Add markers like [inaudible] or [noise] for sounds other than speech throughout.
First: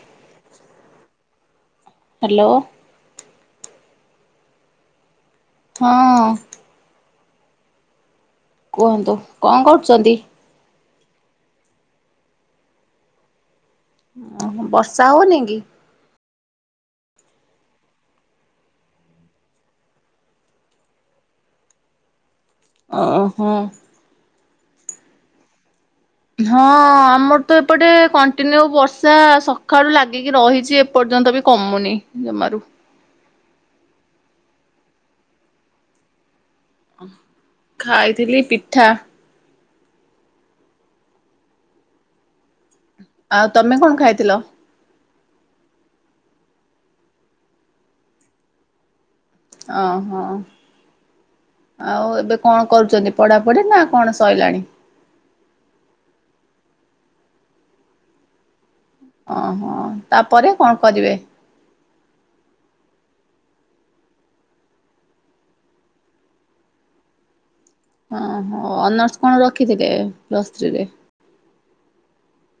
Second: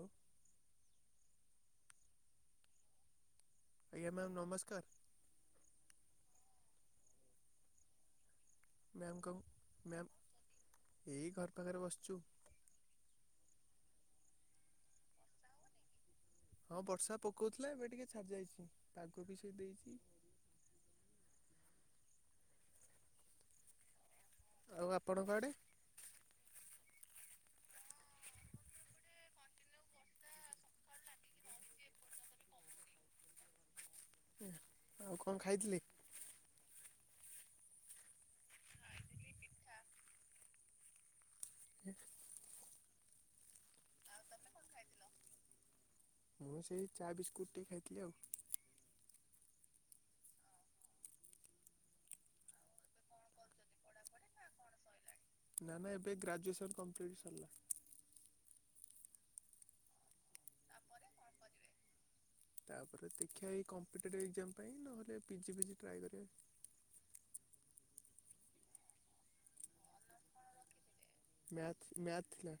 ଆଉ ହ୍ୟାଲୋ। ଆଜ୍ଞା ମ୍ୟାମ୍ ନମସ୍କାର। ହଁ। କୁହନ୍ତୁ ମ୍ୟାମ୍ କଣ କଁ ମ୍ୟାମ୍ କରୁଚନ୍ତି? ଏଇ ଘର୍ ପାଖରେ ବସଚୁ। ଓ ହୋ ବର୍ଷା ହଉନି କି? ହଁ ବର୍ଷା ପକଉଥିଲା ଏବେ ଟିକେ ଛାଡି ଯାଇଛି ପାଗ ବି ସିଏ ଦେଇଛି। ଅଁ ହଁ। ଆଉ ଆପଣଙ୍କ ଆଡେ? ହଁ ଆମର ତ ଏପଟେ କଣ୍ଟିନ୍ୟୁ ବର୍ଷା ସଖାଳୁ ଲାଗିକି ରହିଛି ଏପ୍ ଏପର୍ଯ୍ୟନ୍ତ ବି କମୁନି ଜମାରୁ। ଆଉ କଁ ଖାଇଥିଲେ? ଅଁ ଖାଇଥିଲି ପିଠା। [unintelligible] ଆଉ ତମେ କଣ ଖାଇଥିଲ? ଖାଇଥିଲ ମୁଁ ସେଇ ଚା ବିସ୍କୁଟ ଟିକେ ଖାଇଥିଲି ଆଉ। ଅଁହୋ। ଆଉ ଏବେ କଣ କରୁଚନ୍ତି ପଢାପଢି ନା କଣ ସଇଲାଣି? ନ ନା ଏବେ ଗ୍ରାଜୁଏସନ୍ କମ୍ପ୍ଲିଟି ସରଲା। ଓହୋ ତାପରେ କଁ କରିବେ? ତାପରେ ଦେଖିବା ଏଇ କମ୍ପିଟେଟିଭ୍ ଏକ୍ଜାମ ପାଇଁ ନହେଲେ ପିଜି ଫିଜି ଟ୍ରାଏ କରିବା। ହଁ ହ ଅନର୍ସ କଣ ରଖିଥିଲେ ପ୍ଲସ୍ ଥ୍ରୀରେ? ମ୍ୟାଥ୍ ମ୍ୟାଥ୍ ଥିଲା।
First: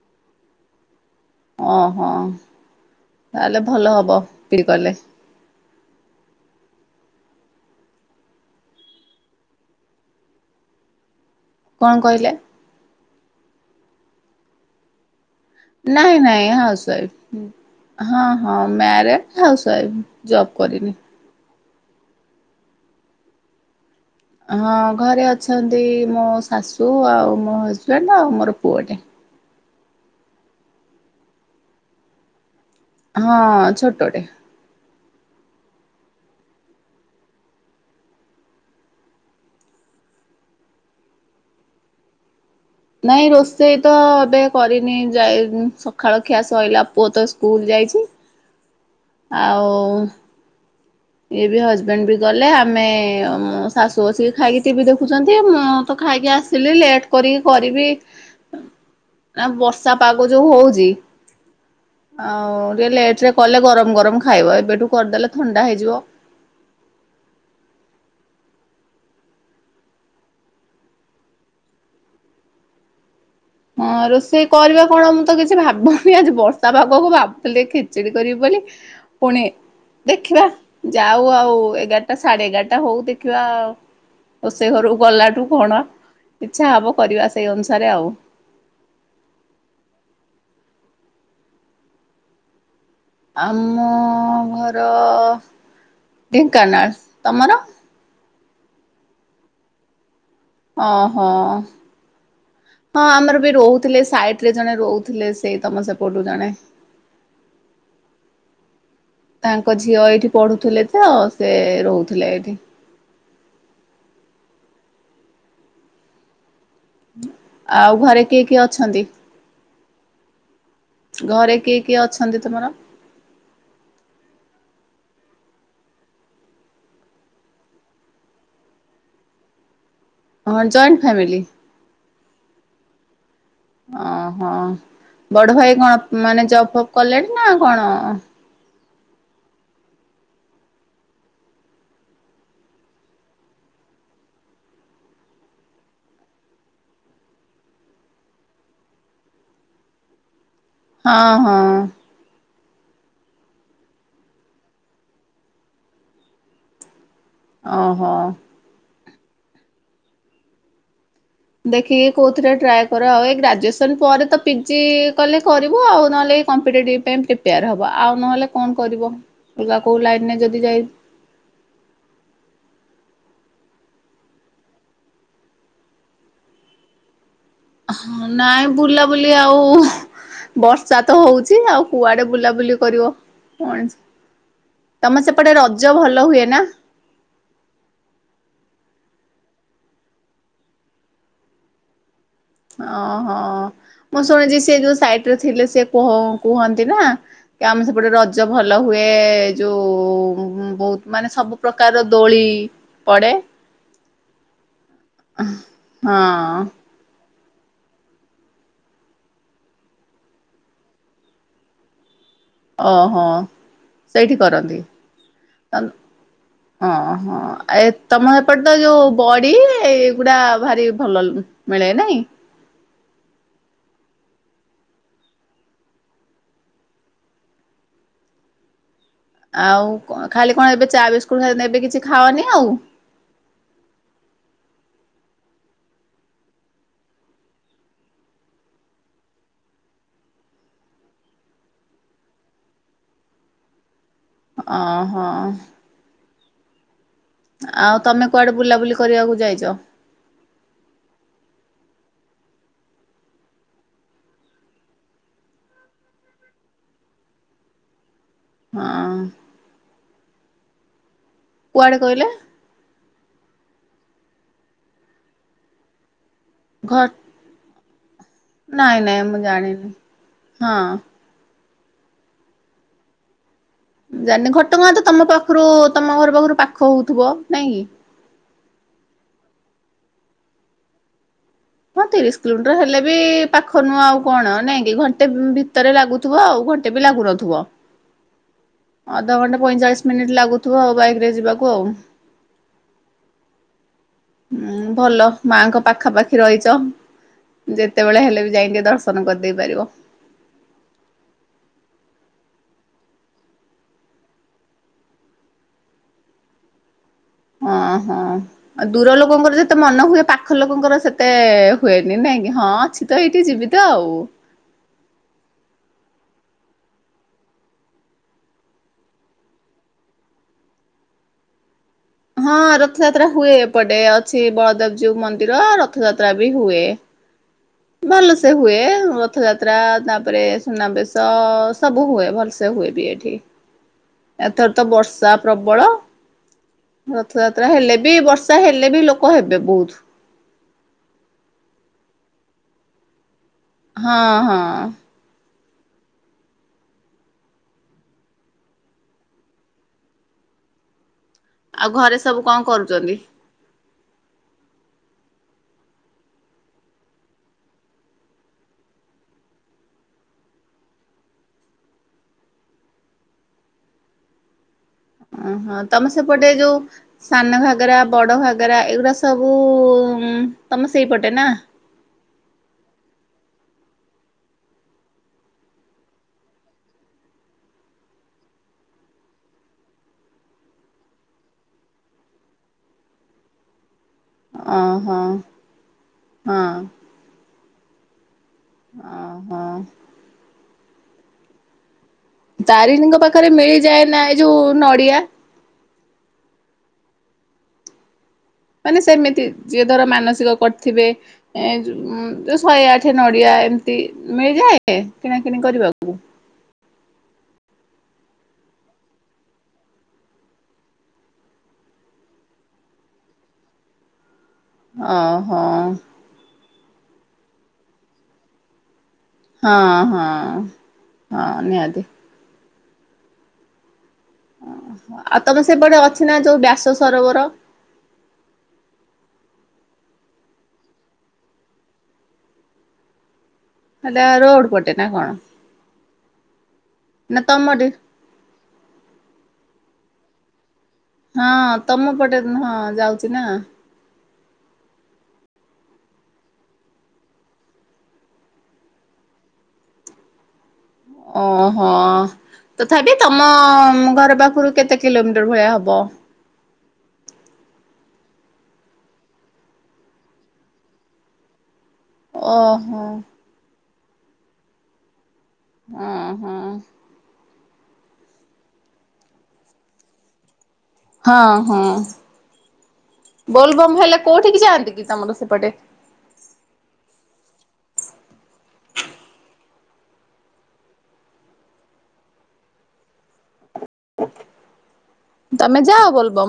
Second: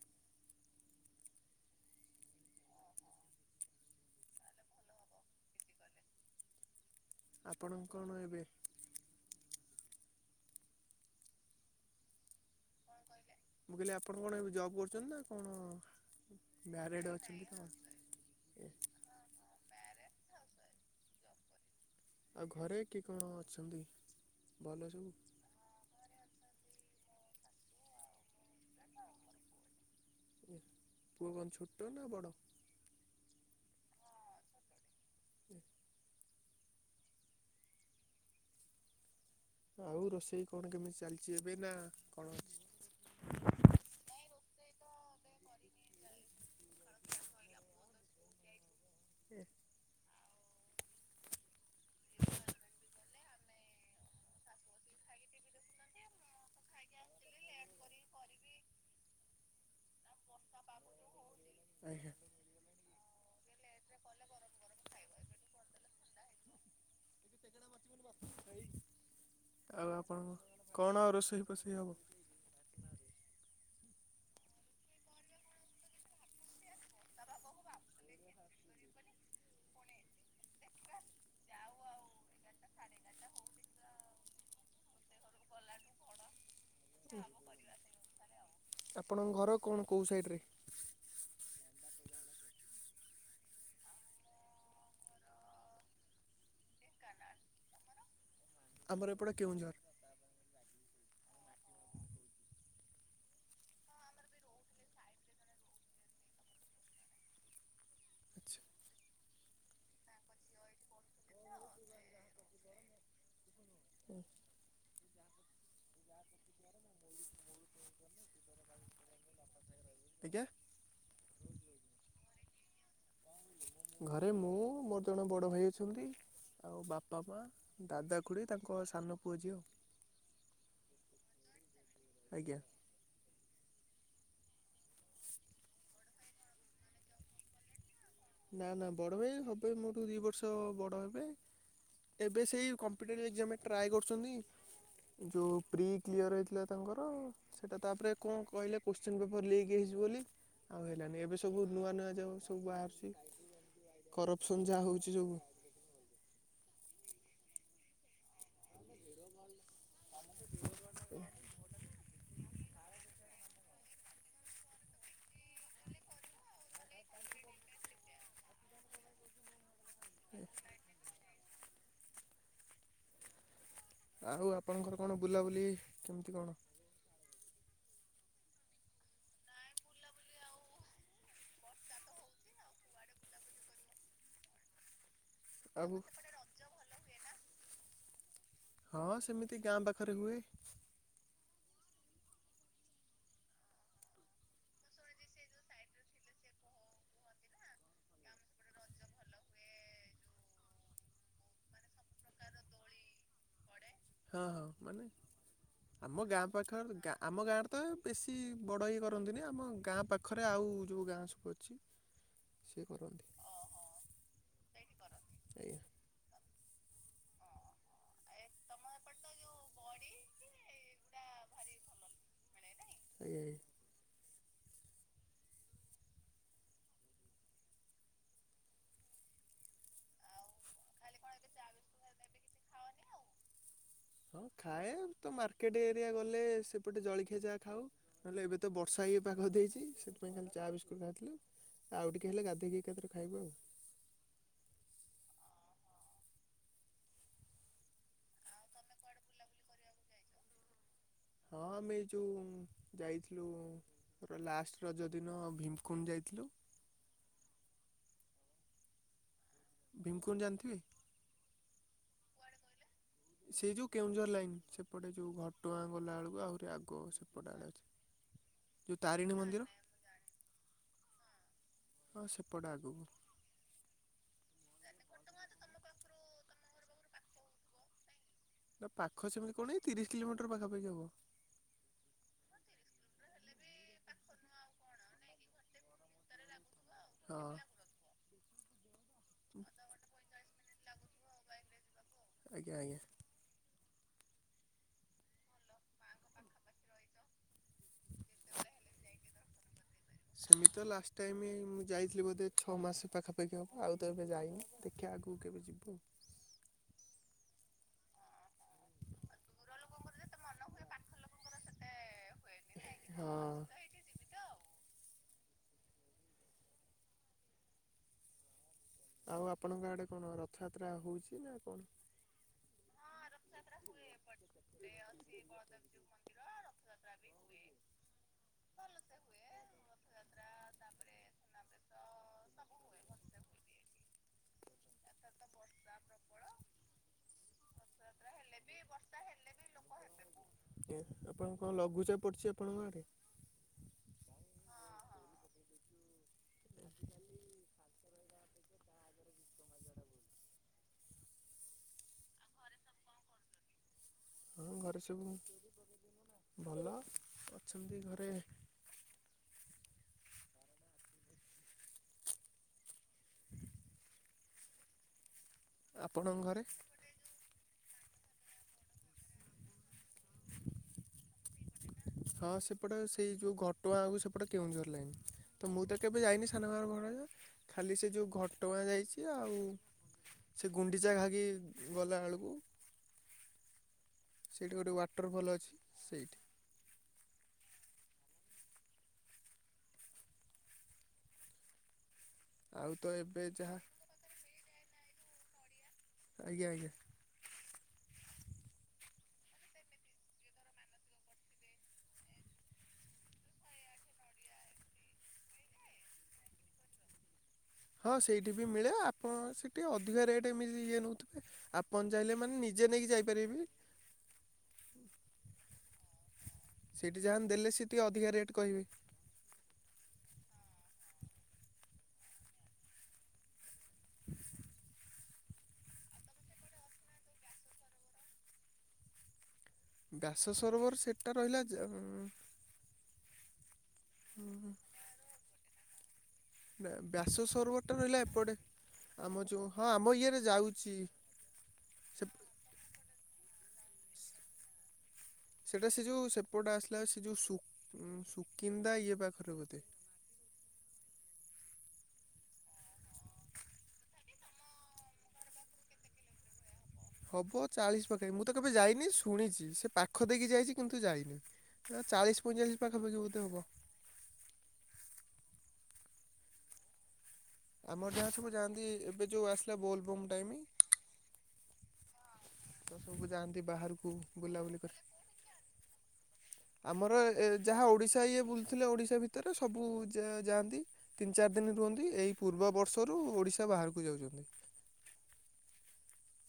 ଓହୋ ତାହେଲେ ଭଲ ହବ ପିଡି କଲେ। ଆପଣଙ୍କ କଣ ଏବେ କଁ କହିଲେ? ମୁଁ କହିଲି ଆପଣ କଣ ଜବ୍ କରୁଚନ୍ତି ନା କଣ ନାଇଁ ନାଇଁ ହାଉସ୍ ମ୍ୟାରେଡ଼୍ ଅଛନ୍ତି ୱାଇଫ୍ କଣ? ହଁ ହଁ ଏ ମ୍ୟାରେଡ୍। ହାଉସ୍ ୱାଇବ୍ ଜବ୍ କରିନି। ଆଉ ଘରେ କିଏ କଣ ଅଛନ୍ତି? ହଁ ଭଲ ଘରେ ସବୁ? ଅଛନ୍ତି ମୋ ଶାଶୁ ଆଉ ମୋ ହଜବ୍ୟାଣ୍ଡ ଆଉ ମୋର ପୁଅଟେ। ଆଜ୍ଞ ପୁଅ କଁ ଛୋଟ ନା ବଡ? ହଁ ଛୋଟଟେ। [unintelligible] ଆଉ ରୋଷେଇ କଣ କେମିତି ଚାଲିଛି ଏବେ ନା କଣ ଅଛି? ନାଇଁ ରୋଷେଇ ତ ଏବେ କରିନି ଯାଇ ଉଁ ସକାଳ ଖିଆ ସିଇଲା ପୁଅ ତ ସ୍କୁଲ ଯାଇଛି। ଆଉ ଇଏ ବି ହଜବେଣ୍ଡ ବି ଗଲେ ଆମେ ଅ ମୋ ଶାଶୁ ବସିକି ଖାଇକି ଟିଭି ଦେଖୁଛନ୍ତି ଆଉ ମୁଁ ମୁଁ ତ ଖାଇକି ଆସିଲି ଲେଟ୍ କରିକି କରିବି। ଆଁ ବର୍ଷା ପାଗ ଯୋଉ ହଉଚି ଆଜ୍ଞା ଆଁ ଆଉ ଟିକେ ଲେଟରେ କଲେ ଗରମ ଗରମ ଖାଇବ ଏବେଠୁ କରିଦେଲେ ଥଣ୍ଡା ହେଇଯିବ। ଆଉ ଆପଣଙ୍କ କଣ ଆଉ ରୋଷେଇ ଫୋଷେଇ ହବ? ହଁ ରୋଷେଇ କରିବା କଣ ମୁଁ ତ କିଛି ଭାବୁନି ଆଜି ବର୍ଷା ପାଗକୁ ଭାବୁଥିଲି ଟିକେ ଖିଚିଡି କରିବି ବୋଲି। ପୁଣି ଦେଖିବା ଯାଉ ଆଉ ଏଗାରଟା ସାଡେ ଏଗାରଟା ହଉ ଦେଖିବା ଆଉ। ରୋଷେଇ ଘରୁକୁ ଗଲାଠୁ କଣ ଇଛା ହବ କରିବା ସେଇ ଅନୁସାରେ ଆଉ। ଆପଣଙ୍କ ଘର କଣ କୋଉ ସାଇଟରେ? [inaudible] ଆମ ଘର ଢେଙ୍କାନାଳ ତମର? ଆମର ଏପଟେ କେଉଁଝର। ଓହୋ। ହଁ ଆମର ବି ରହୁଥିଲେ ସାଇଟ୍ ରେ ଜଣେ ରହୁଥିଲେ ସେଇ ତମ ସେପଟୁ ଜଣେ। ଆଚ୍ଛା ତାଙ୍କ ଝିଅ ଏଇଠି ପଢ଼ୁଥିଲେ ତ ସେ ରହୁଥିଲେ ଏଇଠି। ଆଉ ଘରେ କିଏ କିଏ ଅଛନ୍ତି? ଆଜ୍ଞା। ଘରେ କିଏ କିଏ ଅଛନ୍ତି ତୁମର? ଘରେ ମୁଁ ମୋର ଜଣେ ବଡ଼ ଭାଇ ଅଛନ୍ତି। ଆଉ ବାପା ମା ଦାଦା ଖୁଡ଼ି ତାଙ୍କ ସାନ ପୁଅ ଝିଅ। ହଁ ଜଏଣ୍ଟ ଫ୍ୟାମିଲି। ଆଜ୍ଞା। ଓହୋ ବଡ଼ ଭାଇ କଣ ମାନେ ଜବ୍ ଫପ୍ କଲେଣି ନା କଣ? ନା ନା ବଡ଼ ଭାଇ ହବେ ମୋଠୁ ଦି ବର୍ଷ ବଡ଼ ହେବେ। ଏବେ ସେଇ କମ୍ପିଟେଟିଭ୍ ଏକ୍ଜାମରେ ଟ୍ରାଏ କରୁଛନ୍ତି। ଯେଉଁ ପ୍ରି କ୍ଲିୟର ହେଇଥିଲା ତାଙ୍କର। ସେଇଟା ତାପରେ କଣ କହିଲେ କୋଶ୍ଚିନ୍ ପେପର୍ ଲିକ୍ ହେଇଛିି ବୋଲି। ଆଉ ହେଲାନି ହଁ ଏବେ ହଁ ସବୁ ନୂଆ ନୂଆ ଯଉ ସବୁ ବାହାରୁଛି କରପସନ୍ ଯାହା ହଉଛି ସବୁ। ଆ ହୋ। [inaudible] ଦେଖିକି କୋଉଥିରେ ଟ୍ରାଏ କର ଆଉ ଏ ଗ୍ରାଜୁଏସନ ପରେ ତ ପିଜି କଲେ କରିବ ଆଉ ନହେଲେ ଏଇ କମ୍ପି ଟେଟିବ ପାଇଁ ପ୍ରିପେୟାର ହବ ଆଉ ନହେଲେ କଣ କରିବ। ଅଲଗା କୋଉ ଲାଇନ୍ ରେ ଯଦି ଯାଇ ଆଉ ଆପଣଙ୍କର କଣ ବୁଲାବୁଲି କେମିତି କଣ? ହ ନାଇଁ ବୁଲାବୁଲି ଆଉ ବର୍ଷା ତ ହଉଛି ଆଉ କୁଆଡ଼େ ବୁଲାବୁଲି କରିବ ମଣିଷ। ତମ ସେପଟେ ରଜ ଆଉ ଭଲ ହୁଏ ନା? ହଁ ସେମିତି ଗାଁ ପାଖରେ ହୁଏ। ଓହୋ ମୁଁ ଶୁଣିଛି ସେ ଯୋଉ ସାଇଟ୍ ରେ ଥିଲେ ସେ କୁହନ୍ତି ନା କି ଆମେ ସେପଟେ ରଜ ଭଲ ହୁଏ ଯୋଉ ବହୁତ ମାନେ ସବୁ ପ୍ରକାରର ଦୋଳି ପଡ଼େ ହଁ ହଁ ମାନେ ହଁ ଆମ ଗାଁ ପାଖରେ ଗାଁ ଆମ ଗାଁରେ ତ ବେଶୀ ବଡ଼ ଇଏ କରନ୍ତିନି। ଆମ ଗାଁ ପାଖରେ ଆଉ ଯୋଉ ଗାଁ ସବୁ ଅଛି। [inaudible] ଓହ କରନ୍ତି ସେଇଠି କରନ୍ତି ଆଜ୍ଞା [unintelligible] ହଁ ହଁ ଆ ଏ ତମ ହେପଟେ ତ ଯୋଉ ବଡ଼ି ଏଗୁଡ଼ା ଭାରି ଭଲ ମିଳେ ନାଇଁ? [unintelligible] ଆଉ କଣ ଖାଲି କଣ ଏବେ ଚା ବିସ୍କୁଟ [unintelligible] କିଛି ଖାଅନି ଆଉ? ହଁ ଖାଏ ତ ମାର୍କେଟ ଏରିଆ ଗଲେ ସେପଟେ ଜଳଖିଆ ଯାହା ଖାଉ। ନହେଲେ ଏବେ ତ ବର୍ଷା ହେଇ ପାଗ ଦେଇଛି ସେଥିପାଇଁ ଖାଲି ଚାହା ବିସ୍କୁଟ ଖାଇଥିଲୁ। ଆଉ ଟିକେ ହେଲେ ଗାଧେଇକି ଏକାଥେରେ ଖାଇବ ଆଉ। ଓହୋ। ଆଉ ତମେ କୁଆଡ଼େ ବୁଲାବୁଲି କରିବାକୁ ଯାଇଛ? ହଁ ଆମେ ଏ ଯୋଉ ଯାଇଥିଲୁ ପୁରା ଲାଷ୍ଟ ରଜ ଦିନ ଭୀମକୁଣ୍ଡ ଯାଇଥିଲୁ ‌। ହଁ। ଭୀମକୁଣ୍ଡ ଜାଣିଥିବେ? କୁଆଡ଼େ କହିଲେ? ସେଇ ଯୋଉ କେଉଁଝର ଲାଇନ ସେପଟେ ଯୋଉ ଘଟୁଆଁ ଗଲା ବେଳକୁ ଆହୁରି ଘ ଆଗ ସେ ବଢିଆ ଲାଗୁଚି। ନାଇଁ ନାଇଁ ମୁଁ ଜାଣିନି ହଁ। ହଁ ସେପଟେ ଆଗକୁ। ଜାନିନୀ ଘଟଗାଁ ତ ତମ ପାଖରୁ ତମ ଘର ପାଖରୁ ପାଖ ହଉଥିବ ନାଇଁ କି? ନା ପାଖ ସେମିତି କଣ ଏଇ ତିରିଶ କିଲୋମିଟର ପାଖପାଖି ହବ। ହଁ ତିରିଶ କିଲୋମିଟର ହେଲେ ବି ପାଖ ନୁହଁ ଆଉ କଣ ନାଇଁ କି ଘଣ୍ଟେ ଭିତରେ ଲାଗୁ ଥିବ ଆଉ ଘଣ୍ଟେ ବି ଲାଗୁ ହଁ। ନଥିବ। ଅଧଘଣ୍ଟା ପଇଁଚାଳିଶ ମିନିଟ୍ ଲାଗୁଥିବ ଆଉ ବାଇକରେ ଯିବାକୁ ଆଉ। ଆଜ୍ଞା ଆଜ୍ଞା। ହୁଁ ଭଲ ମାଙ୍କ ପାଖାପାଖି ରହିଛ। ଯେତେବେଳେ ହେଲେ ବି ଯାଇ ଟିକେ ଦର୍ଶନ କରିଦେଇ ପାରିବ। ସେମି ତ ଲାଷ୍ଟ ଟାଇମ ମୁଁ ଯାଇଥିଲି ବୋଧେ ଛଅ ମାସ ପାଖାପାଖି ହବ, ଆଉ ତ ଏବେ ଯାଇନି ଦେଖି - ଆଗକୁ କେବେ ଯିବୁ। ହଁ ହଁ। ଦୂର ଲୋକଙ୍କର ଯେତେ ମନ ହୁଏ ପାଖ ଲୋକଙ୍କର ସେତେ ହୁଏନି ନାଇଁ କି ହଁଛି। ତ ଏଇଠି ଯିବି ତ ଆଉ। ଆଉ ଆପଣଙ୍କ ଆଡ଼େ କଣ ରଥଯାତ୍ରା ହଉଛି ନା କଣ? ହଁ ରଥଯାତ୍ରା ହୁଏ ଏପଟେ ଅଛି ବଳଦେବଜୀଉ ମନ୍ଦିର ରଥଯାତ୍ରା ବି ହୁଏ। ଭଲସେ ହୁଏ ରଥଯାତ୍ରା ତାପରେ ସୁନାବେଶ ସବୁ ହୁଏ, ଭଲସେ ହୁଏ ବି ଏଠି। [unintelligible] ଏଥର ତ ବର୍ଷା ପ୍ରବଳ। ରଥଯାତ୍ରା ହେଲେ ବି ବର୍ଷା ହେଲେ ବି ଲୋକ ହେବେ ବହୁତ। ଆ ଆପଣ କଣ ଲଘୁଚାପ ପଡିଛି ଆପଣଙ୍କ ଆଡେ? ହଁ ହଁ। ଆଜି କାଲି [unintelligible] ଆଉ ଘରେ ସବୁ କଣ କରୁଛନ୍ତି? ହଁ ଘରେ ସବୁ ଭଲ ଅଛନ୍ତି ଘରେ। ଓହୋ ତମେ ଆପଣଙ୍କ ସେପଟେ ଘରେ? ଯୋଉ ସାନ ଘାଗରା, ବଡ଼ ଘାଗରା ଏଗୁଡ଼ା ସବୁ ତମ ସେଇପଟେ ନା? ହଁ ସେପଟେ ସେଇ ଯୋଉ ଘଟଆଁ ଆଗକୁ ସେପଟେ କେଉଁଝର ଲାଇନି। ତ ମୁଁ ତ କେବେ ଯାଇନି ସାନ ଘାଗରା ବଡ ଘାଗରା ଖାଲି ସେ ଯଉ ଘଟଗାଁ ଯାଇଛି ଆଉ ସେ ଗୁଣ୍ଡିଚା ଘାଗି ଗଲାବେଳକୁ ସେଇଠି ଗୋଟେ ଓହୋ ୱାଟରଫଲ୍ ଅଛି ସେଇଠି। ହଁ। ଓ ହ। ଆଉ ତ ତାରିଣୀଙ୍କ ଏବେ ପାଖରେ ଯାହା ମିଳିଯାଏ ନା ଏ ଯୋଉ ନଡିଆ? ଆଜ୍ଞା ଆଜ୍ଞା। ମାନେ ସେମିତି ଯିଏ ଧର ମାନସିକ କରିଥିବେ ଏ ଶହେ ଆଠ ନଡିଆ ଏମତି ମିଳିଯାଏ କିଣାକିଣି କରିବାକୁ? ହଁ ସେଇଠି ବି ମିଳେ ଆପଣ ସେଇଠି ଅଧିକା ରେଟ୍ ଏମିତି ଇଏ ନୋଉଥିବେ। ଆପଣ ଚାହିଁଲେ ମାନେ ନିଜେ ନେଇକି ଯାଇପାରିବେ ବି। ଅ ହୋ। ସେଇଠି ଯାହା ଦେଲେ ସେ ଟିକେ ଅଧିକା ରେଟ୍ କହିବେ। ହଁ ହଁ ହଁ ନିହାତି। ଆଉ ତମେ ସେପଟେ ଅଛି ନା ଯୋଉ ବ୍ୟାସ ସରୋବର। ବ୍ୟାସ ସରୋବର ସେଟ୍ଟା ରହିଲା ହେଟା ରୋଡ ପଟେ ନା କଣ? ନା ବ୍ୟାସ ତମରି? ସରବରଟା ରହିଲା ଏପଟେ ଆମ ଯୋଉ ହଁ ଆମ ଇଏରେ ଯାଉଛି। ହଁ ତମ ସେ ପଟେ ହଁ ଯାଉଛି ନା। ସେଇଟା ସେ ଯେଉଁ ସେପଟ ଆସିଲା ସେ ଯେଉଁ ଶୁକିନ୍ଦା ଇଏ ପାଖରେ ବୋଧେ। ଓହୋ। ତଥାପି ତମ ଘର ପାଖରୁ କେତେ କିଲୋମିଟର ଭଳିଆ ହବ? ହବ ଚାଳିଶ ପାଖାପାଖି ମୁଁ ତ କେବେ ଯାଇନି ଶୁଣିଛି ସେ ପାଖ ଦେଇକି ଯାଇଛି କିନ୍ତୁ ଯାଇନି। ନା ଚାଳିଶ ପଇଚାଳିଶ ଓହୋ ପାଖପାଖି ବୋଧେ ହେବ। ହଁ ହଁ। ଆମର ଯାହା ସବୁ ଯାଆନ୍ତି ଏବେ ଯେଉଁ ଆସିଲା ବୋଲବମ୍ ଟାଇମ୍। ହଁ ହଁ ତ ସବୁ ଯାଆନ୍ତି ବୋଲ ବମ୍ ବାହାରକୁ ହେଲେ କୋଉଠିକି ବୁଲାବୁଲି ଯାଆନ୍ତି କରି କି ତମର ସେପଟେ। ଆମର ଯାହା ଓଡ଼ିଶା ଇଏ ବୁଲୁଥିଲେ ଓଡିଶା ଭିତରେ ସବୁ ଯାଆନ୍ତି। ତିନି ଚାରି ଦିନ ରୁହନ୍ତି ଏଇ ପୂର୍ବ ବର୍ଷରୁ ଓଡ଼ିଶା ବାହାରକୁ ଯାଉଛନ୍ତି। ତମେ ଯାଅ ବୋଲବମ।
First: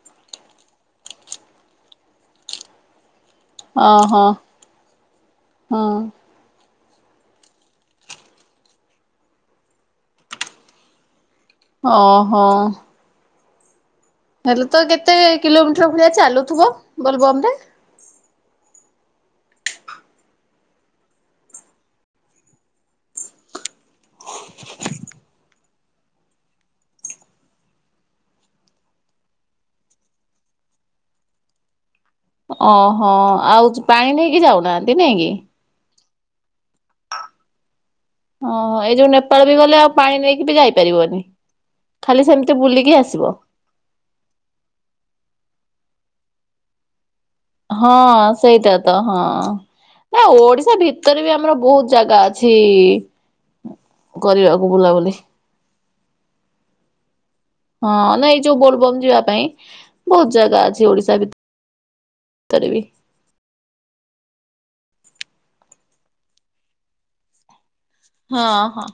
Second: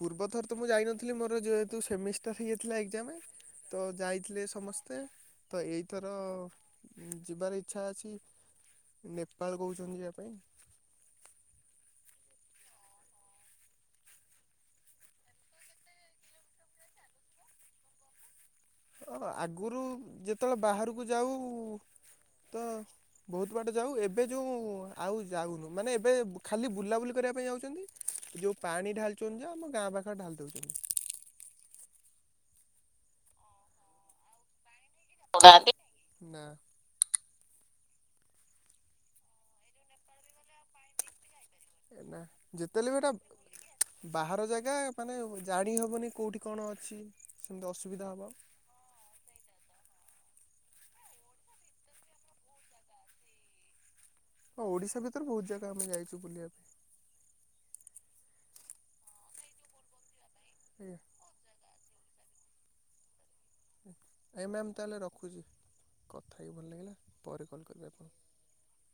ପୂର୍ବ ଥର ତ ମୁଁ ଯାଇନଥିଲି ମୋର ଯେହେତୁ ସେମିଷ୍ଟର ହେଇଯାଇଥିଲା ଏକଜାମ। ତ ଓହୋ ଯାଇଥିଲେ ସମସ୍ତେ ତ ହଁ ଏଇଥର ଯିବାର ଇଚ୍ଛା ଅଛି ନେପାଳ କହୁଛନ୍ତି ଯିବା ପାଇଁା। ହଁ ହଁ। ହେଲେ ତ କେତେ କିଲୋମିଟର ଭଳିଆ ଚାଲୁଥିବ ବୋଲବମ ରେ। ହଁ ଆଗରୁ ଯେତେବେଳେ ବାହାରକୁ ଯାଉ ତ ବହୁତ ବାଟ ଯାଉ ଏବେ ଯଉ ଆଉ ଯାଉନୁ ମାନେ ଏବେ ଖାଲି ବୁଲାବୁଲି କରିବା ପାଇଁ ଯାଉଛନ୍ତି। ଯୋଉ ପାଣି ଢାଲୁଛନ୍ତି ନା ଯେ ଆମ ଗାଁ ପାଖରେ ଢାଲ ଦଉଛନ୍ତି। ଓହୋ ଆଉ ପାଣି ନେଇକି ଯାଉନାହାନ୍ତି ନାଇଁ କି। [inaudible] ଓହୋ ଏଇ ଯୋଉ ନେପାଳ ବି ଗଲେ ଆଉ ପାଣି ନେଇକି ବି ଯାଇପାରିବନି ନା ଖାଲି ସେମିତି ଯେତେହେଲେ ବି ବୁଲିକି ଏଟା ଆସିବ। ବାହାର ଜାଗା ମାନେ ଜାଣିହବନି କୋଉଠି କଣ ଅଛି? ସେମିତି ହଁ ଅସୁବିଧା ହବ। ସେଇଟା। ତ ହଁ ଓଡିଶା ଭିତରେ ବି ଆମର ବହୁତ ଜାଗା ଅଛି କରିବାକୁ ଓଡ଼ିଶା ବୁଲାବୁଲି। ଭିତରେ ବହୁତ ଜାଗା ଆମେ ଯାଇଛୁ ବୁଲିବା ପାଇଁ। ହଁ ନାଇଁ ଯୋଉ ବୋଲବମ ଯିବା ପାଇଁ ବହୁତ ଜାଗା ଅଛି ଆଜ୍ଞା ଓଡିଶା ଭିତରେ। ତରି ବି। ନାଇଁ ମ୍ୟାମ୍ ତାଲେ ରଖୁଛି କଥା ହେଇକି ଭଲ ଲାଗିଲା ପରେ କଲ୍ କରିବି ଆପଣ ହଁ ହଁ